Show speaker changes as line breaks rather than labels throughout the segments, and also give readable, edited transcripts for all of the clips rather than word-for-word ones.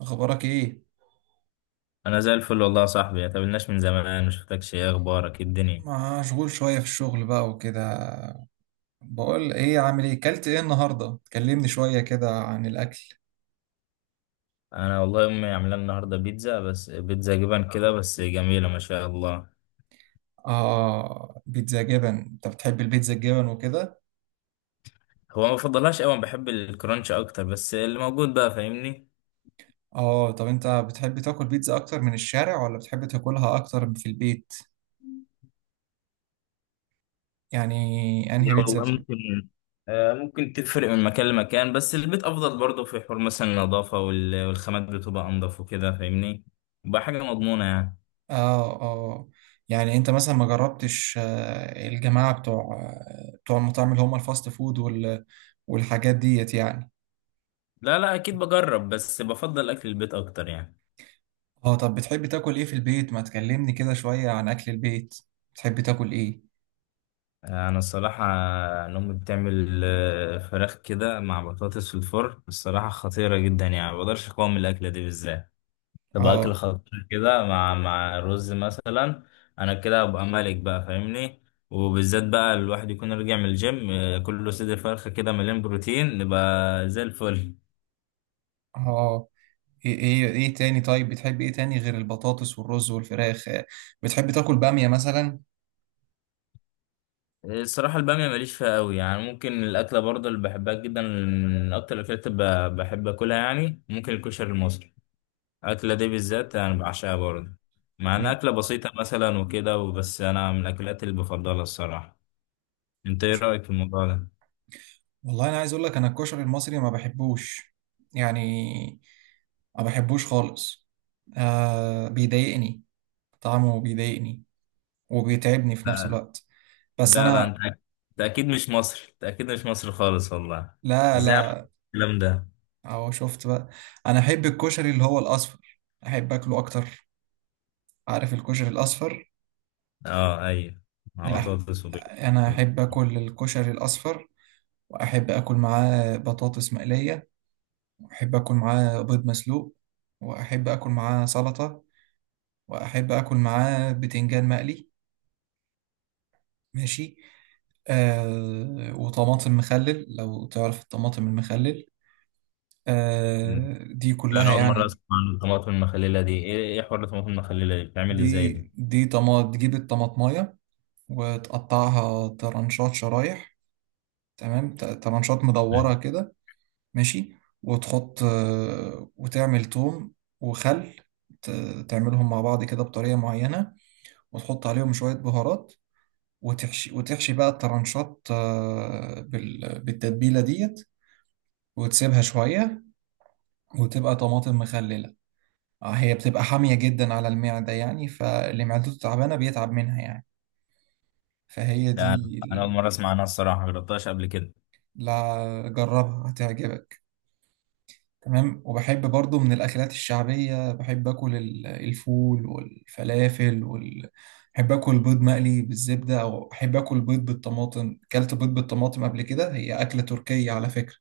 اخبارك ايه؟
انا زي الفل والله يا صاحبي، ما تقابلناش من زمان، ما شفتكش. ايه اخبارك؟ إيه الدنيا؟
مشغول شويه في الشغل بقى وكده. بقول ايه، عامل ايه، كلت ايه النهارده؟ كلمني شويه كده عن الاكل.
انا والله امي عامله لنا النهارده بيتزا، بس بيتزا جبن كده، بس جميله ما شاء الله.
اه، بيتزا جبن؟ انت بتحب البيتزا الجبن وكده؟
هو ما بفضلهاش قوي، أنا بحب الكرانش اكتر، بس اللي موجود بقى فاهمني.
اه طب انت بتحب تاكل بيتزا اكتر من الشارع ولا بتحب تاكلها اكتر في البيت؟ يعني
يا
انهي بيتزا
والله
بتحب؟
ممكن، ممكن تفرق من مكان لمكان، بس البيت افضل برضه. في حوار مثلا النظافه والخامات بتبقى انضف وكده فاهمني. بقى حاجه مضمونه يعني.
اه، اه. يعني انت مثلا ما جربتش الجماعه بتوع بتوع المطاعم اللي هم الفاست فود والحاجات ديت يعني؟
لا لا، اكيد بجرب بس بفضل اكل البيت اكتر يعني.
اه طب بتحب تاكل ايه في البيت؟ ما تكلمني كده شوية عن اكل البيت. بتحب تاكل ايه؟
انا الصراحه. إن امي بتعمل فراخ كده مع بطاطس في الفرن، الصراحه خطيره جدا يعني، ما بقدرش اقاوم الاكله دي بالذات. تبقى اكل
اه،
خطير كده مع رز مثلا. انا كده ابقى ملك بقى فاهمني. وبالذات بقى الواحد يكون راجع من الجيم، كله صدر فرخه كده مليان بروتين نبقى زي الفل.
اه. ايه تاني؟ طيب بتحب ايه تاني غير البطاطس والرز والفراخ؟ بتحب تاكل بامية مثلا؟
الصراحة البامية ماليش فيها قوي يعني. ممكن الأكلة برضه اللي بحبها جدا، من أكتر الأكلات اللي بحب أكلها يعني ممكن الكشري المصري. الأكلة دي بالذات أنا بعشقها برضه، مع إنها
م.
أكلة بسيطة مثلا وكده، وبس أنا من الأكلات اللي بفضلها الصراحة. أنت إيه رأيك في الموضوع ده؟
والله انا عايز اقول لك، انا الكشري المصري ما بحبوش، يعني ما بحبوش خالص. آه بيضايقني، طعمه بيضايقني وبيتعبني في نفس
لا
الوقت. بس
لا لا،
انا.
أنت أكيد مش مصري، أنت أكيد مش مصري خالص والله.
لا،
إزاي عملت
لا.
الكلام ده؟
اهو شفت بقى، انا احب الكشري اللي هو الاصفر، احب اكله اكتر. عارف الكشري الاصفر؟
أه أيوه، مع
لا،
بطاطس وبيض.
انا احب اكل الكشري الاصفر، واحب اكل معاه بطاطس مقليه، واحب اكل معاه بيض مسلوق، واحب اكل معاه سلطه، واحب اكل معاه بتنجان مقلي، ماشي، آه وطماطم مخلل لو تعرف الطماطم المخلل، آه دي
أنا
كلها
أول مرة
يعني.
أسمع عن الطماطم المخللة دي. إيه إيه حوار الطماطم المخللة دي؟ بتعمل إزاي
دي
دي؟
دي طماط، تجيب الطماطمايه وتقطعها ترانشات شرايح، تمام، ترانشات مدورة كده، ماشي، وتحط وتعمل توم وخل، تعملهم مع بعض كده بطريقة معينة، وتحط عليهم شوية بهارات، وتحشي وتحشي بقى الترانشات بالتتبيلة ديت، وتسيبها شوية، وتبقى طماطم مخللة. هي بتبقى حامية جدا على المعدة يعني، فاللي معدته تعبانة بيتعب منها يعني. فهي
لا، أنا
دي
أنا أول
ال-
مرة أسمع عنها الصراحة، مجربتهاش قبل كده.
لا جربها هتعجبك. تمام. وبحب برضو من الأكلات الشعبية، بحب أكل الفول والفلافل بحب أكل بيض مقلي بالزبدة، أو أحب أكل بيض بالطماطم. أكلت بيض بالطماطم قبل كده؟ هي أكلة تركية على فكرة.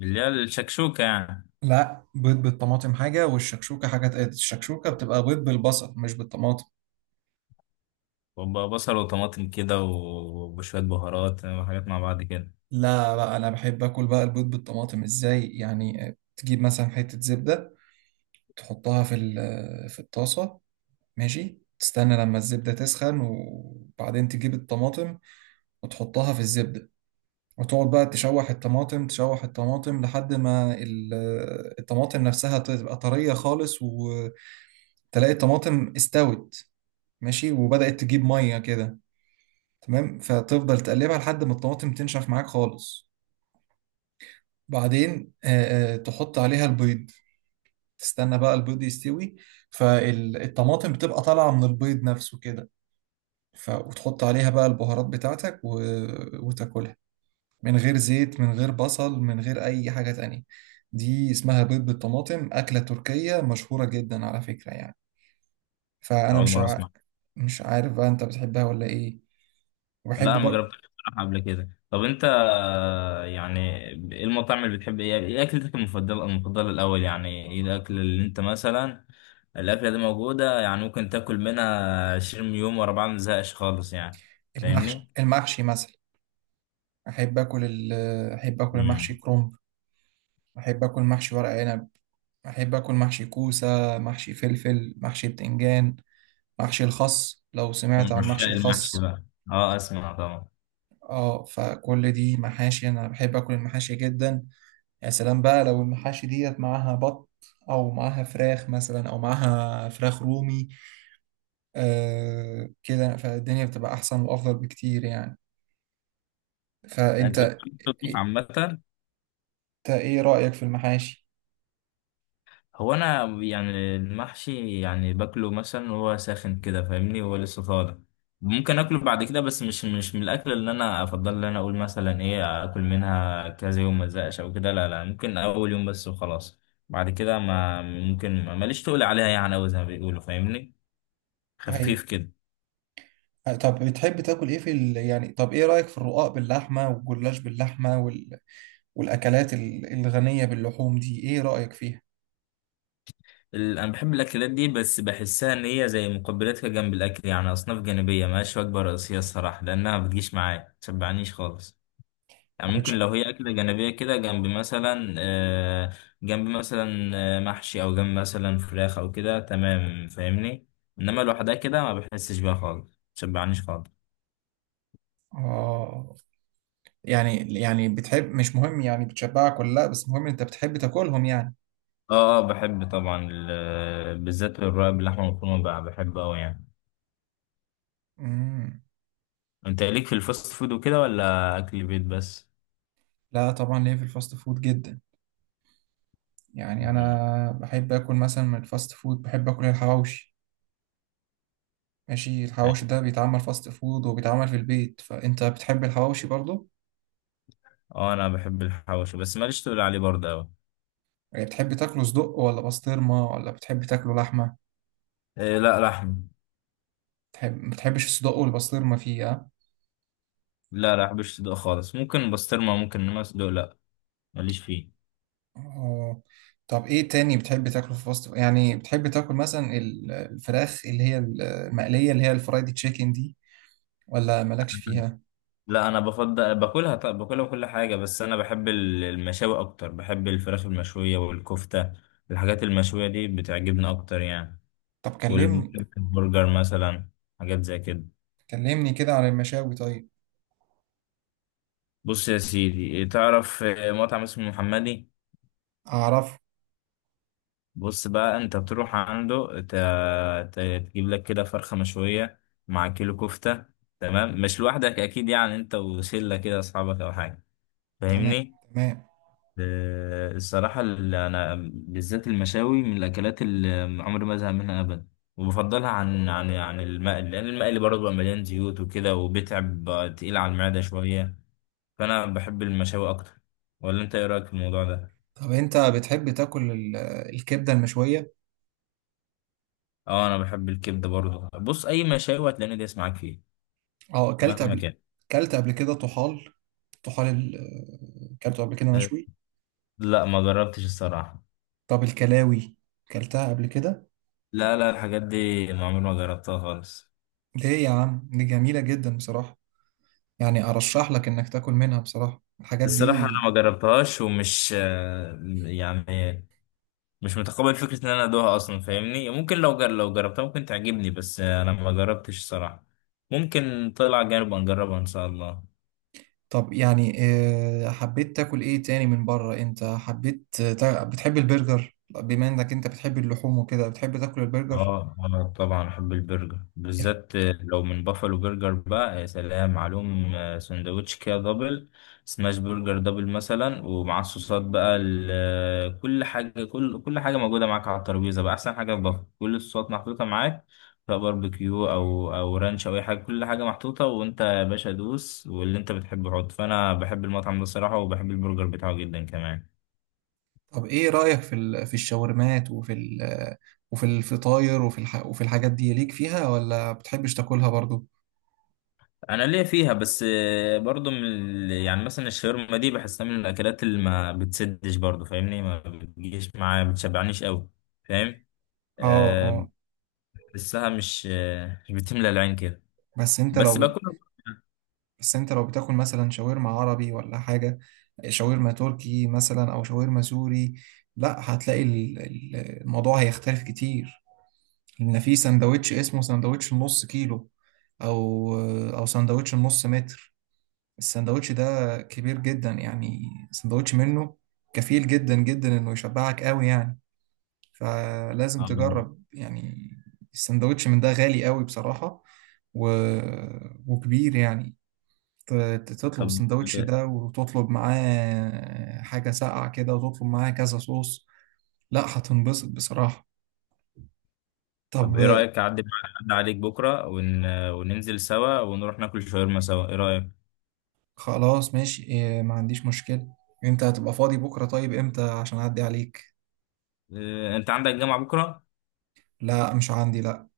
اللي هي الشكشوكة يعني؟
لا، بيض بالطماطم حاجة والشكشوكة حاجة تقل. الشكشوكة بتبقى بيض بالبصل مش بالطماطم.
وبقى بصل وطماطم كده وشوية بهارات وحاجات مع بعض كده.
لا بقى، أنا بحب أكل بقى البيض بالطماطم إزاي يعني، تجيب مثلا حتة زبدة، تحطها في الطاسة، ماشي، تستنى لما الزبدة تسخن وبعدين تجيب الطماطم وتحطها في الزبدة، وتقعد بقى تشوح الطماطم تشوح الطماطم لحد ما الطماطم نفسها تبقى طرية خالص، وتلاقي الطماطم استوت، ماشي، وبدأت تجيب مية كده، تمام، فتفضل تقلبها لحد ما الطماطم تنشف معاك خالص، بعدين تحط عليها البيض، تستنى بقى البيض يستوي، فالطماطم بتبقى طالعة من البيض نفسه كده، وتحط عليها بقى البهارات بتاعتك وتاكلها من غير زيت من غير بصل من غير أي حاجة تانية. دي اسمها بيض بالطماطم، أكلة تركية مشهورة جدا على فكرة يعني. فأنا
أول
مش
مرة
ع...
أسمع.
مش عارف بقى أنت بتحبها ولا إيه.
لا،
وبحب
أنا ما
برضه.
جربتهاش بصراحة قبل كده. طب أنت يعني إيه المطاعم اللي بتحب؟ إيه إيه أكلتك المفضلة المفضلة الأول؟ يعني إيه الأكل اللي أنت مثلا الأكلة دي موجودة يعني ممكن تاكل منها 20 يوم ورا بعض، مزهقش خالص يعني.
المحشي،
فاهمني؟
المحشي مثلا. أحب آكل ال... أحب آكل المحشي
امم.
كرنب، أحب آكل محشي ورق عنب، أحب آكل محشي كوسة، محشي فلفل، محشي بتنجان، محشي الخس، لو سمعت
من
عن
عشاق
محشي
المحشي
الخس.
بقى. أه، أسمع طبعا.
اه فكل دي محاشي، أنا بحب آكل المحاشي جدا. يا سلام بقى لو المحاشي ديت معاها بط، او معاها فراخ مثلا، او معاها فراخ رومي، آه كده فالدنيا بتبقى احسن وافضل بكتير يعني.
أنت
فانت،
بتطبخ
إيه،
عامة؟
انت ايه رايك في المحاشي؟
هو انا يعني المحشي يعني باكله مثلا وهو ساخن كده فاهمني، وهو لسه طالع. ممكن اكله بعد كده، بس مش من الاكل اللي انا افضل ان انا اقول مثلا ايه اكل منها كذا يوم ما ازهقش او كده. لا لا، ممكن اول يوم بس وخلاص. بعد كده ما ممكن، ماليش تقول عليها يعني أوي زي ما بيقولوا فاهمني.
هي
خفيف كده.
طب بتحب تاكل ايه يعني طب ايه رايك في الرقاق باللحمه والجلاش باللحمه والاكلات الغنيه باللحوم دي ايه رايك فيها؟
انا بحب الاكلات دي، بس بحسها ان هي زي مقبلات كده جنب الاكل يعني، اصناف جانبيه ملهاش وجبه رئيسيه الصراحه، لانها بتجيش معايا متشبعنيش خالص. يعني
ما
ممكن
بتش...
لو هي أكلة جانبية كده جنب مثلا جنب مثلا محشي أو جنب مثلا فراخ أو كده تمام فاهمني. إنما لوحدها كده، ما بحسش بيها خالص، مشبعنيش خالص.
اه يعني، يعني بتحب مش مهم يعني بتشبعك ولا لا، بس مهم انت بتحب تاكلهم يعني؟
اه اه، بحب طبعا. بالذات الرقاق باللحمة المفرومة بقى بحبه أوي يعني.
مم.
أنت ليك في الفاست فود وكده ولا أكل بيت بس؟
لا طبعا ليا في الفاست فود جدا. يعني
مم.
انا بحب اكل مثلا من الفاست فود، بحب اكل الحواوشي. ماشي. الحواوشي
أيوة.
ده بيتعمل فاست فود وبيتعمل في البيت، فانت بتحب الحواوشي برضو؟
اه، أنا بحب الحواوشي بس ماليش تقول عليه برضه أوي.
يعني بتحب تاكله صدق ولا بسطرمه ولا بتحب تاكله لحمه؟
إيه، لا لحم.
بتحب ما بتحبش الصدق والبسطرمه فيه ها؟
لا لا، بحبش صدق خالص. ممكن بسطرمة ممكن، إنما صدق لا. ماليش فيه.
اه طب ايه تاني بتحب تاكله في فاست فود؟ يعني بتحب تاكل مثلا الفراخ اللي هي المقليه اللي هي الفرايد تشيكن دي ولا مالكش فيها؟
لا، انا بفضل باكلها طب، باكلها كل حاجه، بس انا بحب المشاوي اكتر، بحب الفراخ المشويه والكفته. الحاجات المشويه دي بتعجبني اكتر يعني.
طب كلمني،
والبرجر مثلا، حاجات زي كده.
كلمني كده عن المشاوي طيب.
بص يا سيدي، تعرف مطعم اسمه محمدي؟
اعرف.
بص بقى، انت تروح عنده، ت- تجيب لك كده فرخه مشويه مع كيلو كفته. تمام، مش لوحدك اكيد يعني، انت وشله كده اصحابك او حاجه
تمام،
فاهمني.
تمام.
الصراحة اللي أنا بالذات المشاوي من الأكلات اللي عمري ما أزهق منها أبدا. وبفضلها عن المقلي، لأن المقلي برضه بيبقى مليان زيوت وكده، وبيتعب بقى تقيل على المعدة شوية. فأنا بحب المشاوي أكتر. ولا أنت إيه رأيك في الموضوع ده؟
طب انت بتحب تاكل الكبده المشويه؟
أه، أنا بحب الكبدة برضه. بص، أي مشاوي هتلاقيني دايس معاك فيه
اه،
مهما كان.
اكلت قبل كده طحال، طحال اكلته قبل كده
آه،
مشوي.
لا، ما جربتش الصراحة.
طب الكلاوي اكلتها قبل كده؟
لا لا، الحاجات دي ما عمري ما جربتها خالص.
ليه يا عم، دي جميله جدا بصراحه، يعني ارشح لك انك تاكل منها بصراحه الحاجات
الصراحة
دي.
أنا ما جربتهاش ومش، يعني مش متقبل فكرة ان انا ادوها اصلا فاهمني. ممكن لو لو جربتها ممكن تعجبني، بس انا ما جربتش الصراحة. ممكن طلع جانب نجربها ان شاء الله.
طب يعني حبيت تاكل ايه تاني من بره؟ انت بتحب البرجر؟ بما انك انت بتحب اللحوم وكده بتحب تاكل البرجر؟
اه اه، طبعا بحب البرجر بالذات. لو من بافلو برجر بقى يا سلام عليهم. سندوتش كده دبل، سماش برجر دبل مثلا، ومعاه الصوصات بقى كل حاجه، كل حاجه موجوده معاك على الترابيزه، بقى احسن حاجه في بافلو كل الصوصات محطوطه معاك، سواء باربيكيو او رانش او اي حاجه، كل حاجه محطوطه، وانت يا باشا دوس واللي انت بتحبه حط. فانا بحب المطعم ده الصراحه، وبحب البرجر بتاعه جدا كمان.
طب ايه رأيك في الشاورمات وفي الفطاير وفي الحاجات دي؟ ليك فيها ولا بتحبش تاكلها برضو؟
انا ليا فيها بس، برضو من يعني مثلا الشاورما دي بحسها من الاكلات اللي ما بتسدش برضو فاهمني، ما بتجيش معايا ما بتشبعنيش قوي. فاهم.
اه،
أه،
اه.
بحسها مش بتملى العين كده.
بس انت لو
بس
بت...
باكلها برضو.
بس انت لو بتاكل مثلا شاورما عربي ولا حاجة، شاورما تركي مثلا او شاورما سوري، لا هتلاقي الموضوع هيختلف كتير، لان في سندوتش اسمه سندوتش النص كيلو، او او سندوتش النص متر. السندوتش ده كبير جدا، يعني سندوتش منه كفيل جدا جدا انه يشبعك قوي يعني، فلازم
آه.
تجرب يعني. السندوتش من ده غالي قوي بصراحة، و... وكبير يعني، تطلب
طب
السندوتش ده وتطلب معاه حاجة ساقعة كده وتطلب معاه كذا صوص، لا هتنبسط بصراحة. طب.
طب ايه رايك، اعدي أعدي عليك بكره وننزل سوا ونروح ناكل شاورما سوا، ايه رايك؟
خلاص ماشي، ما عنديش مشكلة. انت هتبقى فاضي بكرة؟ طيب امتى عشان اعدي عليك؟
أه، انت عندك جامعه بكره؟
لا مش عندي، لا.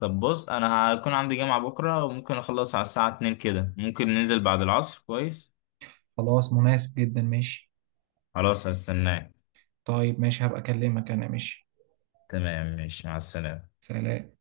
طب بص، انا هكون عندي جامعه بكره وممكن اخلص على الساعه 2 كده، ممكن ننزل بعد العصر كويس.
خلاص مناسب جدا، ماشي.
خلاص، هستناك.
طيب ماشي هبقى أكلمك، أنا ماشي.
تمام، ماشي، مع السلامة.
سلام.